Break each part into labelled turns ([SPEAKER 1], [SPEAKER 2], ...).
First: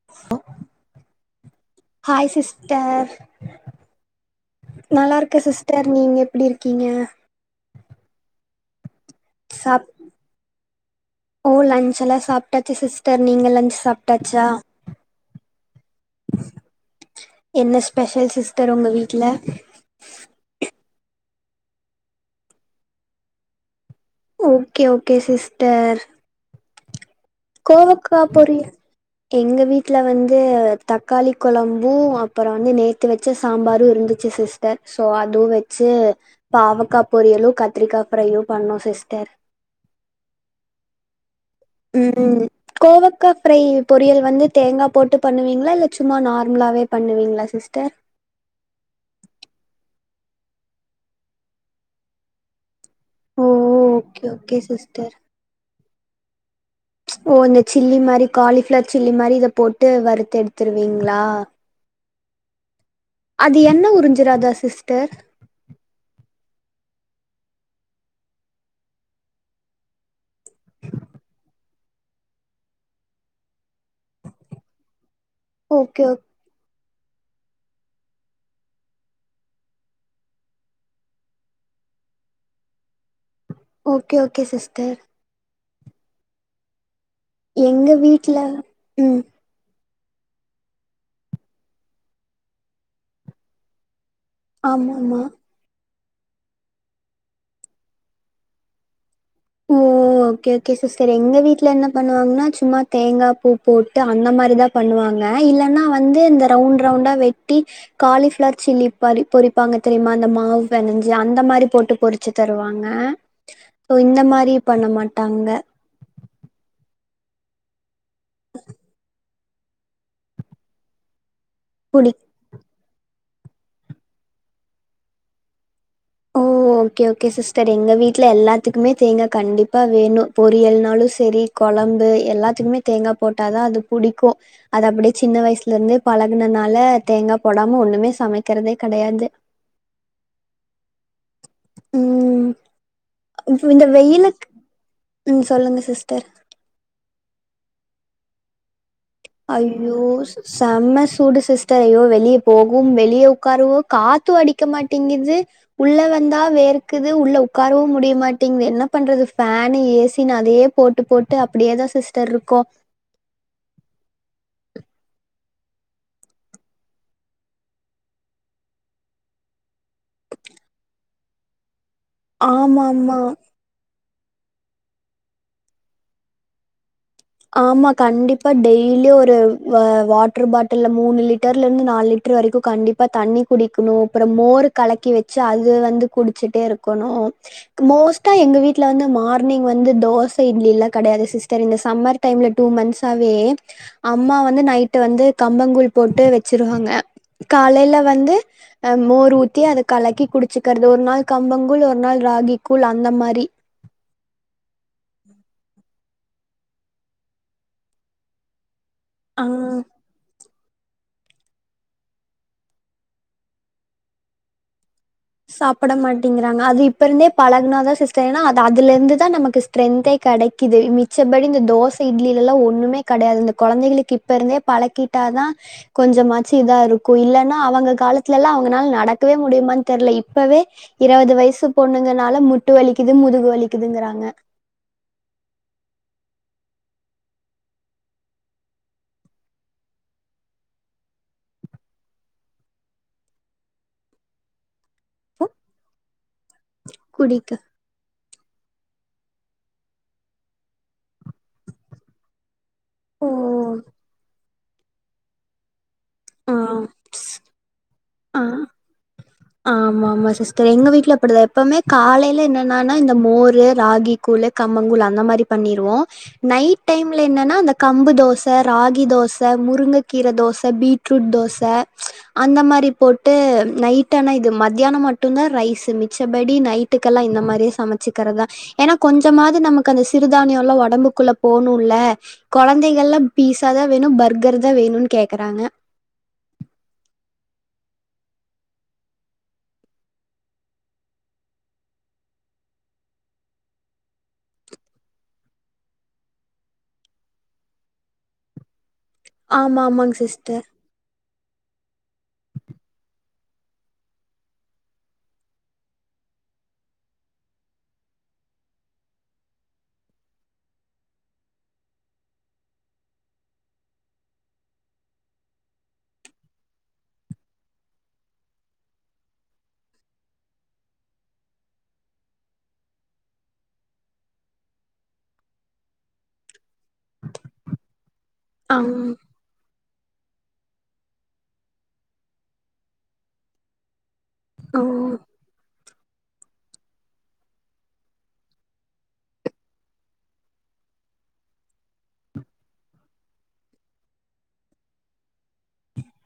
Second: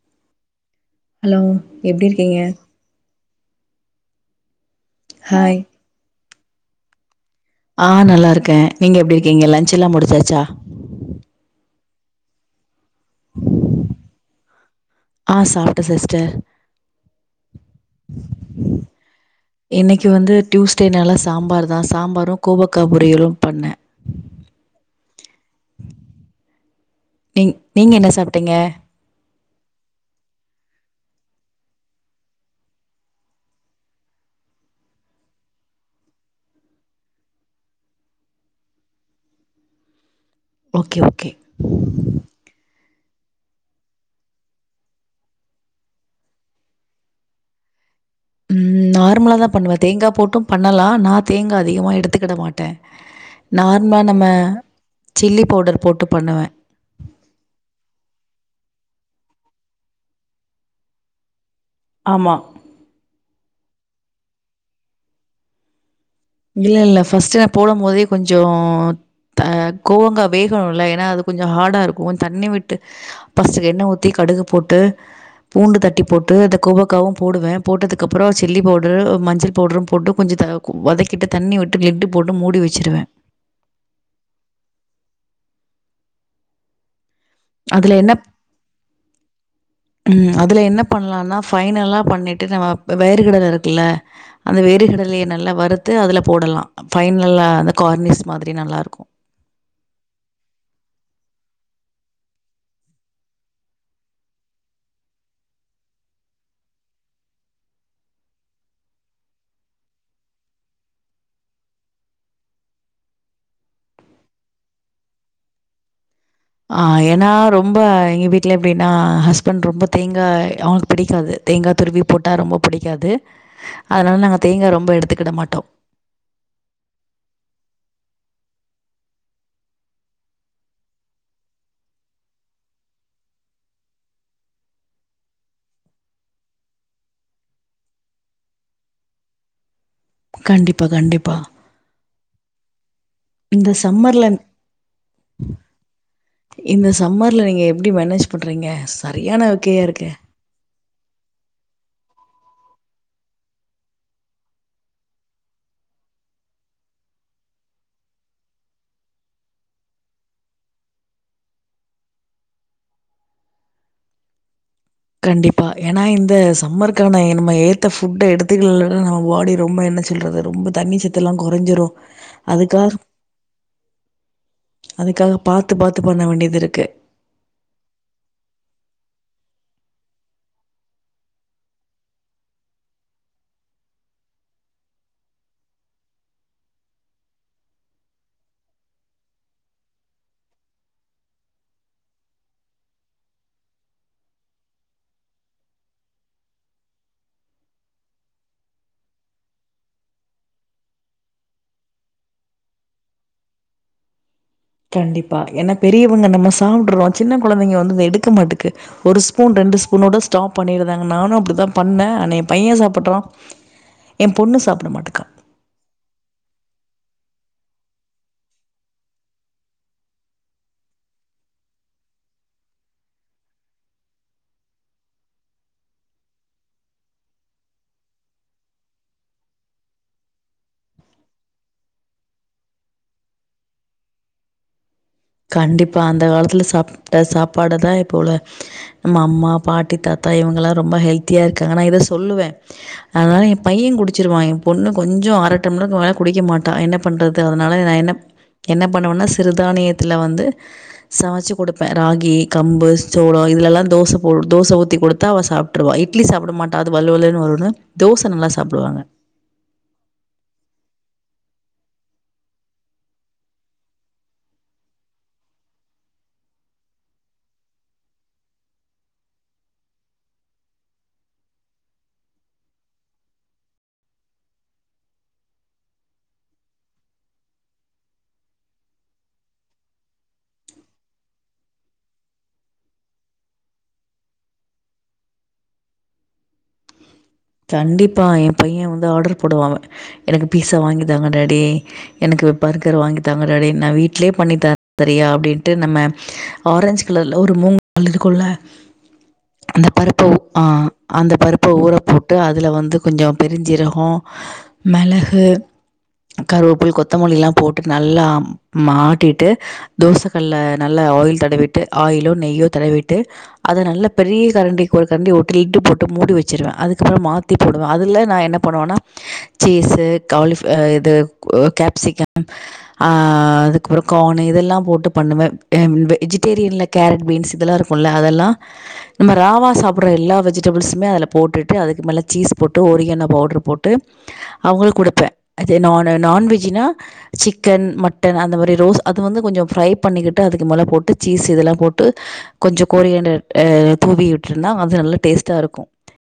[SPEAKER 1] [inaudible]
[SPEAKER 2] Hello எப்டி
[SPEAKER 1] hi
[SPEAKER 2] இருக்கீங்க
[SPEAKER 1] sister நல்லா இருக்க
[SPEAKER 2] ஹாய்
[SPEAKER 1] சிஸ்டர் நீங்க எப்டி இருக்கீங்க
[SPEAKER 2] ஆ நல்லாருக்க நீங்க எப்டி இருக்கீங்க
[SPEAKER 1] சாப்
[SPEAKER 2] லன்செல்லா முடிச்சாச்சா
[SPEAKER 1] ஓ லன்ச்செல்லா எல்லா சாப்ட்டாச்சு சிஸ்டர் நீங்க லன்ச் சாப்ட்டாச்சா
[SPEAKER 2] ஆ சாப்ட்டே சிஸ்டர்
[SPEAKER 1] என்ன ஸ்பெஷல் சிஸ்டர் உங்க வீட்ல
[SPEAKER 2] இன்னிக்கு வந்து டியூஸ்டேனால சாம்பார் தா சாம்பாரு கோவக்கா பொரியளு பண்ண
[SPEAKER 1] ஓகே ஓகே சிஸ்டர்
[SPEAKER 2] நீங் நீங்க என்ன
[SPEAKER 1] கோவக்கா
[SPEAKER 2] சாப்ட்டீங்க
[SPEAKER 1] பொரிய எங்க வீட்ல வந்து தக்காளி கொழம்பு அப்றோ வந்து நேத்து வச் ச சாம்பாரு இருந்துச்சு சிஸ்டர் சோ அதுவு வெச்சு பாவக்கா பொரியலு கத்திரிக்கா ஃப்ரையு பண்ணோ சிஸ்டர்
[SPEAKER 2] ஓகே ஓகே
[SPEAKER 1] ம் கோவக்கா ஃப்ரை பொரியல் வந்து தேங்கா போட்டு பண்ணுவீங்களா இல்ல சும்மா நார்மலாவே பண்ணுவீங்ளா சிஸ்டர்
[SPEAKER 2] ம் நார்மலா தா பண்ணுவ தேங்கா போட்டு பண்ணலா நா தேங்கா அதிகமா எடுத்துக்கிட மாட்ட
[SPEAKER 1] ஓ
[SPEAKER 2] நார்மா
[SPEAKER 1] ஓகே
[SPEAKER 2] நம்ம
[SPEAKER 1] ஓகே சிஸ்டர்
[SPEAKER 2] சில்லி பவ்டர் போட்டு பண்ணுவ
[SPEAKER 1] ஓ இந்த சில்லி மாரி காலிஃப்ளார் சில்லி மாரி இத போட்டு வறுத்து எடுத்துருவீங்ளா
[SPEAKER 2] ஆமா
[SPEAKER 1] அது எண்ண உரிஞ்சிராதா சிஸ்டர்
[SPEAKER 2] இல்ல இல்ல ஃபர்ஸ்ட் போடம்போதே கொஞ்சோ ஆ கோவங்கா வேகணும்ல ஏன்னா அது கொஞ்சோ ஹார்டா இருக்கும் தண்ணி விட்டு ஃபஸ்ட்டு எண்ண ஊத்தி கடுகு போட்டு பூண்டு தட்டி
[SPEAKER 1] ஓகே ஓ
[SPEAKER 2] போட்டு அந்த கோவ காவு போடுவ போட்டதுக்கு அப்றோ சில்லி பவுடர் மஞ்ச பவுட்ரு போட்டு கொஞ்சத வதக் கிட்ட தண்ணி விட்டு லிட்டு போட்டு மூடி வெச்சுருவ
[SPEAKER 1] ஓகே ஓகே சிஸ்டர் எங்க
[SPEAKER 2] அதுல என்ன
[SPEAKER 1] வீட்ல ம்
[SPEAKER 2] ம் அதுல என்ன பண்ணலானா ஃபைனலா பண்ணிட்டு நம்ம வேறுகடல இருக்குல அந்த
[SPEAKER 1] ஆமா ஆமா
[SPEAKER 2] வேறுகடலய நல்லா வறுத்து அதுல போடலா ஃபைனல்லா அந்த கார்னிஸ் மாதிரி நல்லாருக்கும்
[SPEAKER 1] ஓ ஓகே ஓகே சிஸ்டர் எங்க வீட்ல என்ன பண்ணுவாங்கன்னா சும்மா தேங்கா பூ போட்டு அந்த மாரிதா பண்ணுவாங்க இல்லன்னா வந்து இந்த ரவுண்ட் ரவுண்டா வெட்டி காலிஃபிளார் சில்லி பாரி பொறிப்பாங்க தெரியுமா அந்த மாவு பெனஞ்சு அந்த மாரி போட்டு பொறி ச்சு தருவாங்க சோ இந்த மாரி பண்ண மாட்டாங்க
[SPEAKER 2] ஆ ஏன்னா ரொம்ப எங்க வீட்ல எப்டின்னா ஹஸ்பண்ட் ரொம்ப தேங்காய் அவங்ளுக்கு பிடிக்காது தேங்கா துருவி
[SPEAKER 1] புடி
[SPEAKER 2] போட்டா ரொம்ப புடிக்காது அதனால நாங்க தேங்கா ரொம்ப எடுத்துக்கிட மாட்டோ
[SPEAKER 1] ஓ ஓகே ஓகே சிஸ்டர் எங்க வீட்ல எல்லாத்துக்குமே தேங்கா கண்டிப்பா வேணு பொரியல்னாளு சேரி கொழம்பு எல்லாத்துக்குமே தேங்கா போட்டாதான் அது புடிக்கும் அது அப்படியே சின்ன வயசுல இருந்து பழகுனனால தேங்கா போடாம ஒண்ணுமே சமைக்கிறதே கெடையாது
[SPEAKER 2] கண்டிப்பா கண்டிப்பா
[SPEAKER 1] உம் இப்ப இந்த வெயிலுக் உம் சொல்லுங்க சிஸ்டர்
[SPEAKER 2] இந்த சம்மர்ல நீங்க எப்பிடி மேனேஜ் பண்றீங்க சரியான ஓகேயா
[SPEAKER 1] அய்யோ
[SPEAKER 2] இருக்கே.
[SPEAKER 1] சு செம்ம சூடு சிஸ்டர் அய்யோ வெளிய போகவும் வெளிய உட்காரவோ காத்தும் அடிக்க மாட்டேங்குது உள்ள வந்தா வேர்க்குது உள்ள உக்காரவும் முடியமாட்டேங்குது என்ன பண்றது ஃபேனு ஏசினு அதையே போட்டு போட்டு அப்படியே தான் சிஸ்டர் இருக்கோ
[SPEAKER 2] கண்டிப்பா ஏன்னா இந்த சம்மருக்கான என் நம்ம ஏத்த ஃபுட்ட எடுத்துக்கலேனா நம்ம பாடி ரொம்ப என்ன சொல்றது ரொம்ப தண்ணி சத்து எல்லாம் கொறஞ்சிரு அதுக்காக
[SPEAKER 1] ஆமாமா ஆமா
[SPEAKER 2] அதுக்காக பாத்து பாத்து பண்ண வேண்டியது இருக்கு
[SPEAKER 1] ஆமா கண்டிப்பா டெய்லியு ஒரு வ வாட்டர் பாட்டில்ல மூணு லிட்டர்ல இந்து நாலு லி ட்டர் வரிக்கும் கண்டிப்பா தண்ணி குடிக்கணும் அப்புறம் மோர் கலக்கி வெச்சு அது வந்து குடிச்சுட்டே இருக்கணு மோஸ்ட்டா எங்க வீட்ல வந்து மார்னிங் வந்து தோச இட்லில்லா கெடையாது சிஸ்டர் இந்த சம்மர் டைம்ல டூ மந்த்ஸாவே அம்மா வந்து நைட்டு வந்து கம்பங்கூழ் போட்டு வெச்சிருவாங்க காலையில வந்து மோர் ஊத்தி அதக் கலக்கி குடிச்சுக்கிறது ஒரு நாள் கம்பங்கூழ் ஒரு நாள் ராகி கூழ் அந்த மாரி
[SPEAKER 2] கண்டிப்பா ஏனா பெரியவங்க நம்ம சாப்றோம் சின்ன கொழந்தைங்க வந்து எடுக்க மாட்ட கு ஒரு ஸ்பூன்
[SPEAKER 1] ஆ
[SPEAKER 2] ரெண்டு ஸ்பூனோட ஸ்டாப் பண்ணிருந்தாங்க நானும் அப்படி தான் பண்ண ஆனா என் பையன் சாப்பிறான் என் பொண்ணு சாப்ட மாட்டக்கா
[SPEAKER 1] சாப்படமாட்டேங்கிறாங்க அது இப்ப இருந்தே பழகுனாதா சிஸ்டர் ஏன்னா அத அதுலந்து தான் நமக்கு ஸ்ட்ரென்தே கெடைக்குது மிச்சபடி இந்த தோச இட்லிலல்லா ஒண்ணுமே கெடயாது இந்த கொழந்தைகளுக்கு இப்ப இருந்தே பழக்கி ட்டாதா கொஞ்சமாச்சு இதா இருக்கு இல்லன்னா அவங்க காலத்துலல்லா அவங்கனால நடக்கவே முடியுமான்னு தெர்ல இப்பவே இருவது வயசு பொண்ணுங்கனால முட்டு வலிக்குது முதுகு வலிக்குதுங்குறாங்க
[SPEAKER 2] கண்டிப்பா அந்த காலத்துல சாப்ட்ட சாப்பாடதா இப்ப உள்ள நம்ம அம்மா பாட்டி தாத்தா இவங்க எல்லா ரொம்ப ஹெல்த்தியா இருக்காங்க நா இத சொல்லுவே அதனால ஏ பையே குடிச்சிருவா ஏ பொண்ணு கொஞ்சோ
[SPEAKER 1] ஓ,
[SPEAKER 2] அர டம்ளர்க்கு மேல குடிக்க மாட்டா என்ன பண்றது
[SPEAKER 1] குடிக்க
[SPEAKER 2] அதனால நா என்ன என்ன பண்ணுவேன்னா சிறுதானியத்துல வந்து சமச்சி குடுப்பே ராகி கம்பு
[SPEAKER 1] ஓ
[SPEAKER 2] சோளோ இதுலெல்லா தோச போ தோச ஊத்தி குடுத்தா அவ சாப் டுவா இட்லி சாப்ட
[SPEAKER 1] ஆ
[SPEAKER 2] மாட்டா அது வழு வழுன்னு வருன்னு தோச
[SPEAKER 1] ஆ
[SPEAKER 2] நல்லா சாப்டுவாங்க
[SPEAKER 1] ஆமா ஆமா சிஸ்டர் எங்க வீட்ல அப்டிதா எப்பவுமே காலேல என்னன்னன்னா இந்த மோரு ராகி கூழ் கம்மங்கூழ் அந்த மாரி பண்ணிருவோ நைட் டைம்ல என்னன்னா அந்த கம்பு தோச ராகி தோச முருங்கக்கீர தோச பீட் ரூட் தோச அந்த மாரி போட்டு நைட் டானா இது மத்தியானோ மட்டுந்தா ரைஸ் மிச்சபடி நைட்டுக்கெல்லா இந்த மாரியே சமைச்சுக்கிறதா ஏன்னா கொஞ்சமாவது நமக்கு அந்த சிறுதானியோ எல்லா ஒடம்புக்குள்ள போணுல்ல கொழந்தைகள்லா பிஸ்சாதா வேணு பர்கர்தா வேணுன்னு கேக்குறாங்க
[SPEAKER 2] கண்டிப்பா ஏ பையே வந்து ஆர்டர் போடுவா எனக்கு பீஸா வாங்கி தாங்க டாடி எனக்கு பர்கர் வாங்கி தாங்க டாடி நா வீட்லயே பண்ணி தர்றே தறியா அப்டின்ட்டு நம்ம ஆரஞ்ச் கலர்ல ஒரு மூங் தால் இருக்குல்ல
[SPEAKER 1] ஆமா
[SPEAKER 2] அந்த
[SPEAKER 1] ஆமாங்
[SPEAKER 2] பருப்ப ஆ
[SPEAKER 1] சிஸ்டர்
[SPEAKER 2] அந்த பருப்ப ஊற போட்டு அதுல வந்து கொஞ்சோ பெருஞ்சீரகோ மெளகு கருவேப்புல கொத்தமல்லில்லா போட்டு நல்லா ஆட்டிட்டு தோசக் கல்ல நல்லா ஆயில் தடவீட்டு ஆயிலோ நெய்யோ தடவீட்டு அத நல்லா பெரிய கரண்டிக்கு ஒரு கரண்டி ஊத்தி லிட்டு போட்டு மூடி வச்சிருவே அதுக் கப்பறோ மாத்தி போடுவே அதுல நா என்ன பண்ணுவேன்னா சீஸ் காலிஃப் இது கேப்சிகம் ஆ அதுக்கப்றோ கார்ன்னு இதெல்லா போட்டு பண்ணுவே ஆ வெஜிடேரியன்ல கேரட் பீன்ஸ் இதெல்லா இருக்குல்ல அதெல்லா
[SPEAKER 1] ஆங்
[SPEAKER 2] நம்ம ராவா சாப்ட்ற எல்லா வெஜிடபிள்ஸுமே அதுல போட்டுட் டு அதுக்கு மேல சீஸ் போட்டு ஒரிகனோ பவுடர் போட்டு அவங்களுக்கு
[SPEAKER 1] ஓ
[SPEAKER 2] குடுப்பே அதே நானு நான் வெஜினா சிக்கன் மட்டன் அந்த மாரி ரோஸ் அது வந்து கொஞ்சோ ஃப்ரை பண்ணிக்கிட்டு அதுக்கு மேல போட்டு சீஸ் இதெல்லா போட்டு கொஞ்சோ கோரியண்டர் ஆ தூவி விட்டுருந்தா அது நல்ல டேஸ்ட்டா இருக்கு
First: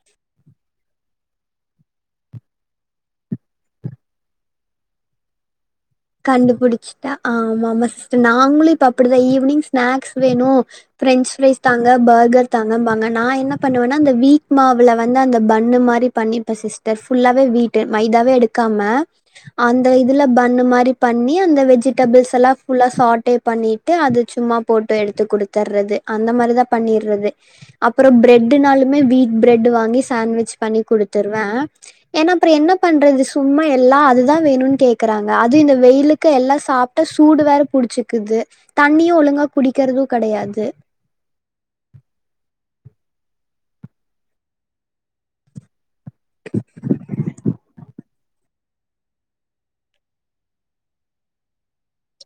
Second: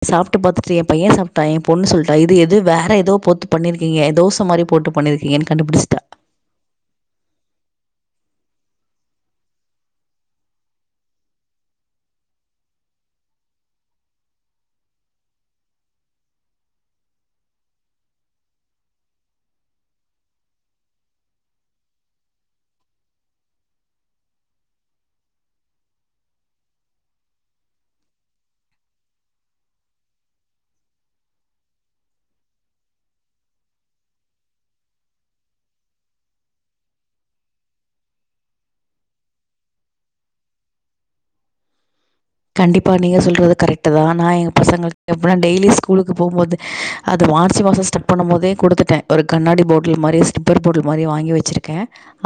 [SPEAKER 2] சாப்ட்டு பாத்துட்டு ஏ பையே சாப்டா ஏ பொண்ணு சொல்லிட்டா இது எது வேற ஏதோ போத்து பண்ணிருக்கீங்க தோச மாரி போட்டு பண்ணிருக் கீங்கன்னு கண்டுபிடிச்சிட்டா
[SPEAKER 1] கண்டுபிடிச்சிட்டா ஆமா ஆமா சிஸ்டர் நாங்களு இப்ப அப்டிதா ஈவினிங் ஸ்நாக்ஸ் வேணு பிரெஞ்ச் ஃப்ரைஸ் தாங்க பர்கர் தாங்கம்பாங்க நா என்ன பண்ணுவேன்னா அந்த வீக் மாவுல வந்து அந்த பன்னு மாரி பண்ணிப்பே சிஸ்டர் ஃபுல்லாவே வீட்டு மைதாவே எடுக்காம அந்த இதுல பன்னு மாரி பண்ணி அந்த வெஜிடபிள்ஸ் எல்லா ஃபுல்லா சாட்டே பண்ணிட்டு அது சும்மா போட்டு எடுத்து குடுத்தர்றது அந்த மாரிதா பண்ணீர்றது அப்பறோ பிரெட்ன்னாலுமே வீட் பிரெட் வாங்கி சாண்ட்விச் பண்ணி குடுத்துருவே ஏன்னா அப்பறோ என்ன பண்றது சும்மா எல்லா அதுதா வேணுன்னு கேக்குறாங்க அதுவு இந்த வெயிலுக்கு எல்லா சாப்ட்டா சூடு வேற புடிச்சிக்குது தண்ணியு ஒழுங்கா குடிக்கிறது கெடையாது
[SPEAKER 2] கண்டிப்பா நீங்க சொல்றது கரெக்ட்தா நா எங்க பசங்களுக்கு டிஃபரெண்ட் டெய்லி ஸ்கூலுக்கு போகும்போது அது மார்ச் மாசோ ஸ்டர் பண்ணும்போதே குடுத்துட்டே ஒரு கண்ணாடி பாட்டில் மாரி ஸ்லிப்பர் பாட்டில் மாரி வாங்கி வெச்சுருக்கே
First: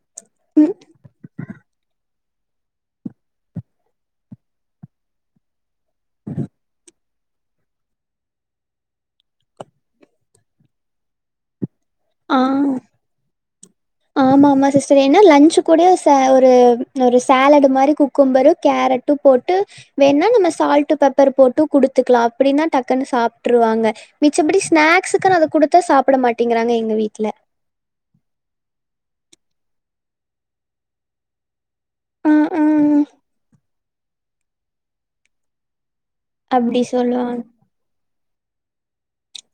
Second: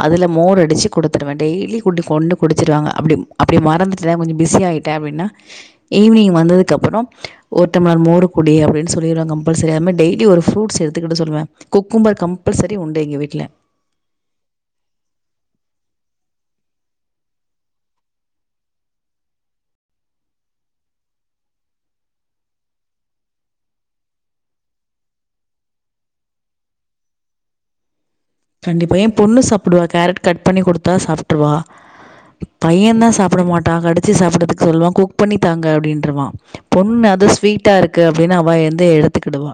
[SPEAKER 2] அதில மோர் அடிச்சு குடுத்துருவே டெய்லி குட்டி கொண்டு குடிச்சுருவாங்க அப்படி அப்படி மறந்துட்டே கொஞ்சோ பிஸியாயிட் டா அப்பின்னா ஈவி்னிங் வந்ததுக்கு அப்பறோ ஒரு டம்ளர் மோரு குடி அப்டின்னு சொல்லடுவே கம்பல்சரி அது மாரி டெய்லி ஒரு ஃப்ரூட்ஸ் எடுத்துக்கிட சொல்லுவே குக்கும்பர் கம்பல்செரி உண்டு எங்க வீட்டுல
[SPEAKER 1] ஆமா ஆமா சிஸ்டர் ஏன்னா லஞ்சு கூட ச ஒரு ஒரு சேலடு மாரி குக்கும்பரும் கேரட் ட்டும் போட்டு வேண்னா நம்ம சால்ட்டு பெப்பர் போட்டும் குடுத்துக்கலா அப்டின்னா டக்குன்னு சாப்புட்ருவாங்க மிச்சப்படி ஸ்நாக்ஸுக்குனு அத குடுத்தா சாப்பிட மாட்டேங்கிறாங்க எங்க வீட்டுல
[SPEAKER 2] கண்டிப்பா ஏ பொண்ணு சாப்டுவா கேரட் கட் பண்ணி குடுத்தா சாப் ருவா பையே தா சாப்பட மாட்டா கடு ச்சு சாப்பறதுக்கு சொல்லுவா குக் பண்ணி தாங்க அப்படின்றவா
[SPEAKER 1] அப்டி
[SPEAKER 2] பொண்ணு அத
[SPEAKER 1] சொல்லுவாங்க.
[SPEAKER 2] ஸ்வீட் ட்டா இருக்கு அப்படின்னு அவ எந்து எடுத்துக்கிடுவா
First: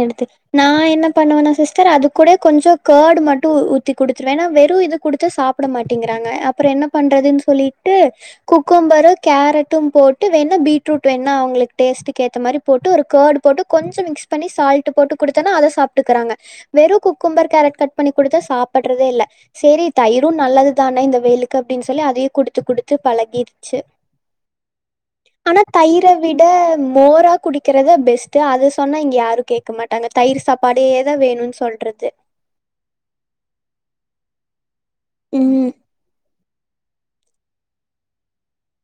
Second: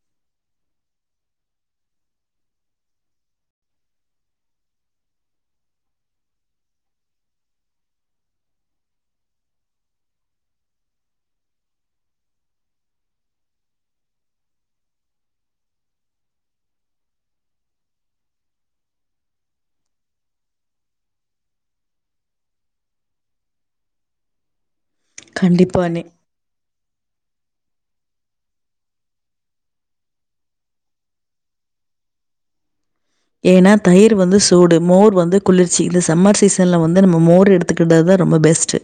[SPEAKER 1] எடுத்து நா என்ன பண்ணுவன்னா சிஸ்டர் அது கூட கொஞ்சோ கர்டு மட்டும் ஊத்தி குடுத்துருவே ஏன்னா வெறும் இது குடுத்தா சாப் பட மாட்டேங்கறாங்க அப்றோ என்ன பண்றதுன்னு சொல்லிட்டு குக்கம்பரும் கேரட்டும் போட்டு வேணா பீட்ரூட் வேணா அவங்களுக்கு டேஸ்ட்க்கு ஏத்த மாரி போட்டு ஒரு கர்டு போட்டு கொஞ்சோ மிக்ஸ் பண்ணி சால்ட் போட்டு குடுத்தேன்னா அத சாப்பிட்டுக்கறாங்க வெறும் குக்கும்பர் கேரட் கட் பண்ணி குடுத்தா சாப்பறதே இல்ல செரி தயிரும் நல்லது தான இந்த வெயிலுக்கு அப்படின்னு சொல்லி அதையும் குடுத்து குடுத்து பழகிருச்சு ஆனா
[SPEAKER 2] கண்டிப்பானே
[SPEAKER 1] தயிர விட மோரா குடிக்கிறதா பெஸ்ட் அது சொன்னா இங்க யாரும் கேட்க மாட்டாங்க தயிர் சாப்பாடே தா வேணுன்னு சொல்றது
[SPEAKER 2] ஏன்னா தயிர் வந்து சூடு மோர் வந்து
[SPEAKER 1] ம்
[SPEAKER 2] குளிர்ச்சி இந்த சம்மர் சிஸ் சன்ல வந்து நம்ம மோர் எடுத்துக்கிடது தா ரொம்ப பெஸ்ட்டு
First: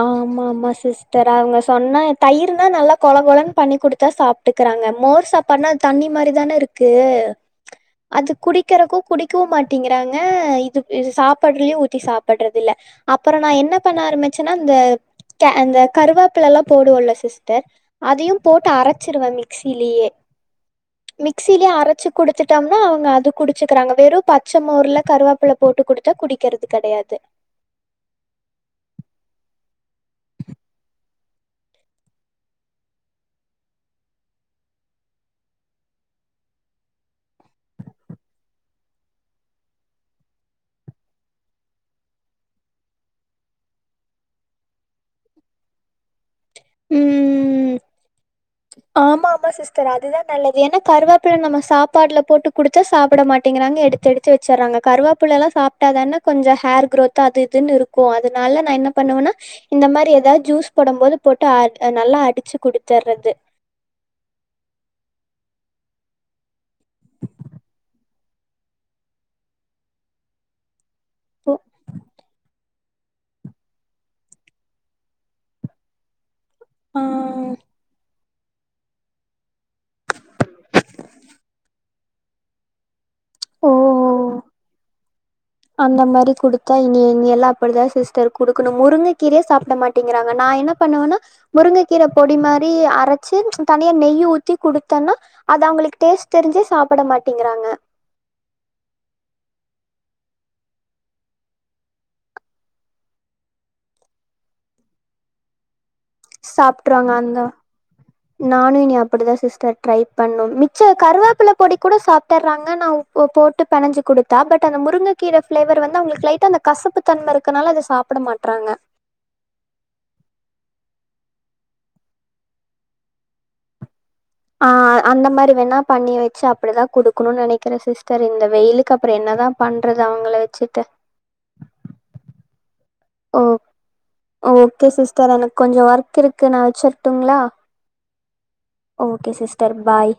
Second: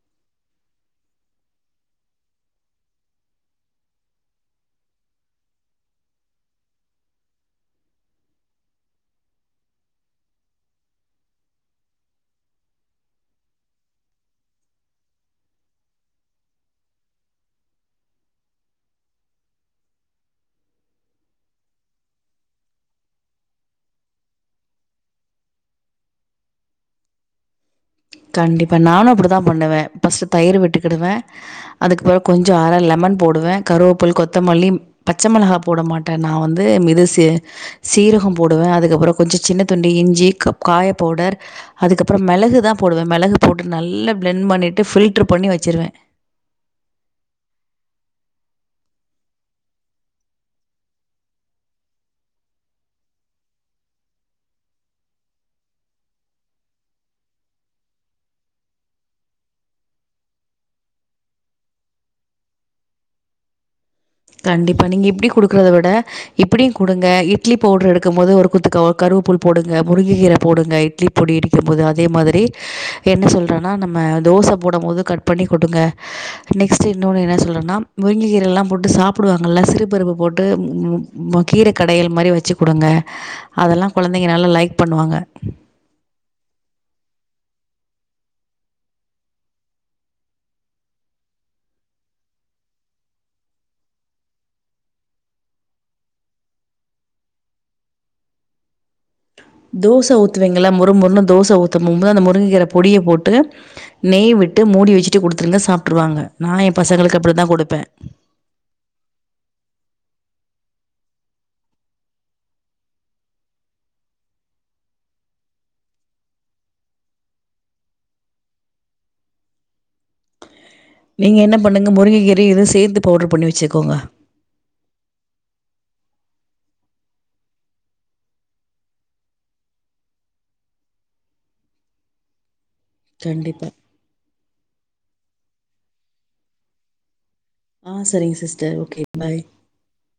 [SPEAKER 1] ஆமா ஆமா சிஸ்டர் அவங்க சொன்னா தயிர்னா நல்லா கொல கொலன்னு பண்ணி குடுத்தா சாப் ட்டுக்கறாங்க மோர் சாப்பாடுனா தண்ணி மாரி தான இருக்கு அது குடிக்கிறக்கும் குடிக்கவும் மாட்டிங்கறாங்க இது இது சாப்படுறலயும் ஊத்தி சாப்படுறது இல்ல அப்புற நா என்ன பண்ண ஆரம்பிச்சேன்னா அந்த கே அந்த கருவாப்புலலாம் போடுவோல சிஸ்டர் அதயும் போட்டு அரச்சிருவே மிக்சிலியே மிக்சிலியே அரச்சி குடுத்துட்டோம்னா அவங்க அது குடிச்சக்கிறாங்க வெறும் பச்ச மோர்ல கருவோப்பல போட்டு குடுத்தா குடிக்கிறது கடயாது
[SPEAKER 2] கண்டிப்பா நானும் அப்படி தா பண்ணுவே ஃபஸ்ட்டு தயிர் விட்டுக்கிடுவே அதுக்கப்றோ கொஞ்ச அர லெமன் போடுவே கருவேப்புல கொத்தமல்லி பச்ச மிளகா போட மாட்டே நா வந்து மிதுச சீரகொ போடுவே அதுக்கப்றோ கொஞ்ச சின்ன துண்டி இஞ்சி கப் காய பவுடர் அதுக்கப்றோ மெளகுதா போடுவே மெளகு போட்டு நல்லா பிளண்ட் பண்ணிட்டு ஃபில்டர் பண்ணி வச்சிருவே
[SPEAKER 1] ம் ஆமா ஆமா சார் சிஸ்டர் அதுதா நல்லது ஏன்னா கருவேப்பில நம்ம சாப்பாட்ல போட்டு குடுத்தா சாப்பிட மாட்டங்கிறாங்க எடுத்து எடுத்து எடுத்து வச்சறாங்க கருவாப்புள்ளலா சாப்ட்டாதான கொஞ்சோ ஹேர் குரோத் அது இதுன்னு இருக்கும் அதனால நா என்ன பண்ணுவேன்னா இந்த மாரி ஏதாவது ஜூஸ் போடும் போது போட்டு அ நல்லா அடிச்சு குடுத்துர்றது
[SPEAKER 2] கண்டிப்பா நீங்க இப்டி குடுக்கறத விட இப்டியும் குடுங்க இட்லி பவுடர் இரு இருக்கும் போது ஒரு குத்து கருவேப்புல போடுங்க முருங்க கீர போடுங்க இட்லி பொடி இடிக்கும் போது அதே மாரி என்ன சொல்றன்னா நம்ம தோச போடும் போது கட் பண்ணி கொடுங்க நெக்ஸ்ட்
[SPEAKER 1] ஆ
[SPEAKER 2] இன்னொனு என்ன சொன்னனா முருங்க கீரலாம் போட்டு சாப் சாப்பிடுவாங்கள சிறுபருப்பு போட்டு கீர கடயல் மாரி வச்சு கொடுங்க அதல்லா கொழந்தைங்க
[SPEAKER 1] ஓ
[SPEAKER 2] நல்லா லைக் பண்ணுவாங்க
[SPEAKER 1] அந்த மாரி குடுத்தா இனிஇங் எல்லாப்படிதா சிஸ்டர் குடுக்கணு முருங்க கீரயே சாப்ட மாட் அப்டிங்கறாங்க நா என்ன பண்ணுவன்னா முருங்கக்கீர பொடி மாரி அரச்சு தனியா நெய்யி ஊத்தி குடுத்தொன்னா அது அவ்ங்களுக்கு டேஸ்ட் தெரிஞ்சே சாப்பிட மாட்டேங்கிறாங்க
[SPEAKER 2] தோச ஊத்துவிங்கள்ள மொரு மொருன்னு தோச ஊத்துமும்போது அந்த முருங்ககீற பொடிய போட்டு நெய் விட்டு மூடி வச்சுட்டு குடுத்துருங்க சாப்ட்டுருவாங்க நா எ
[SPEAKER 1] சாப்ட்ருவாங்க
[SPEAKER 2] பசங்களுக்கு
[SPEAKER 1] அந்த
[SPEAKER 2] அப்படித்தா கொடுப்பே
[SPEAKER 1] நானு இனி அப்டிதா சிஸ்டர் ட்ரை பண்ணு மிச்ச கருவாப்பில பொடி கூட சாப்டர்றாங்க ஆனா போட்டு பனஞ்சு கொடுத்தா பட் அந்த முருங்கைக்கீரை ஃபிளேவர் வந்து அவ்ங்களுக்கு லைட்டா அந்த கசப்பு தன்ம இருக்கனால அத சாப் புட மாட்றாங்க
[SPEAKER 2] நீங்க என்ன பண்ணுங்க முருங்ககீற இதயு சேத்து பவுடர் பண்ணி வச்சுக்கோங்க
[SPEAKER 1] ஆ அந்த மாரி வேணா பண்ணி வச்சு அப்டி தா கொடுக்கணு நினைக்கிற சிஸ்டர் இந்த வெயிலுக்கு அப்புறோ என்ன தா பண்றது அவ்ங்கள வச்சுட்டு ஓ
[SPEAKER 2] கண்டிப்பா
[SPEAKER 1] ஓகே சிஸ்டர் எனக் கொஞ்சோ ஒர்க் இருக்கு நா வச்சருட்டுங்களா
[SPEAKER 2] ஆ செரிங்க சிஸ்டர்
[SPEAKER 1] ஓகே சிஸ்டர் பாய்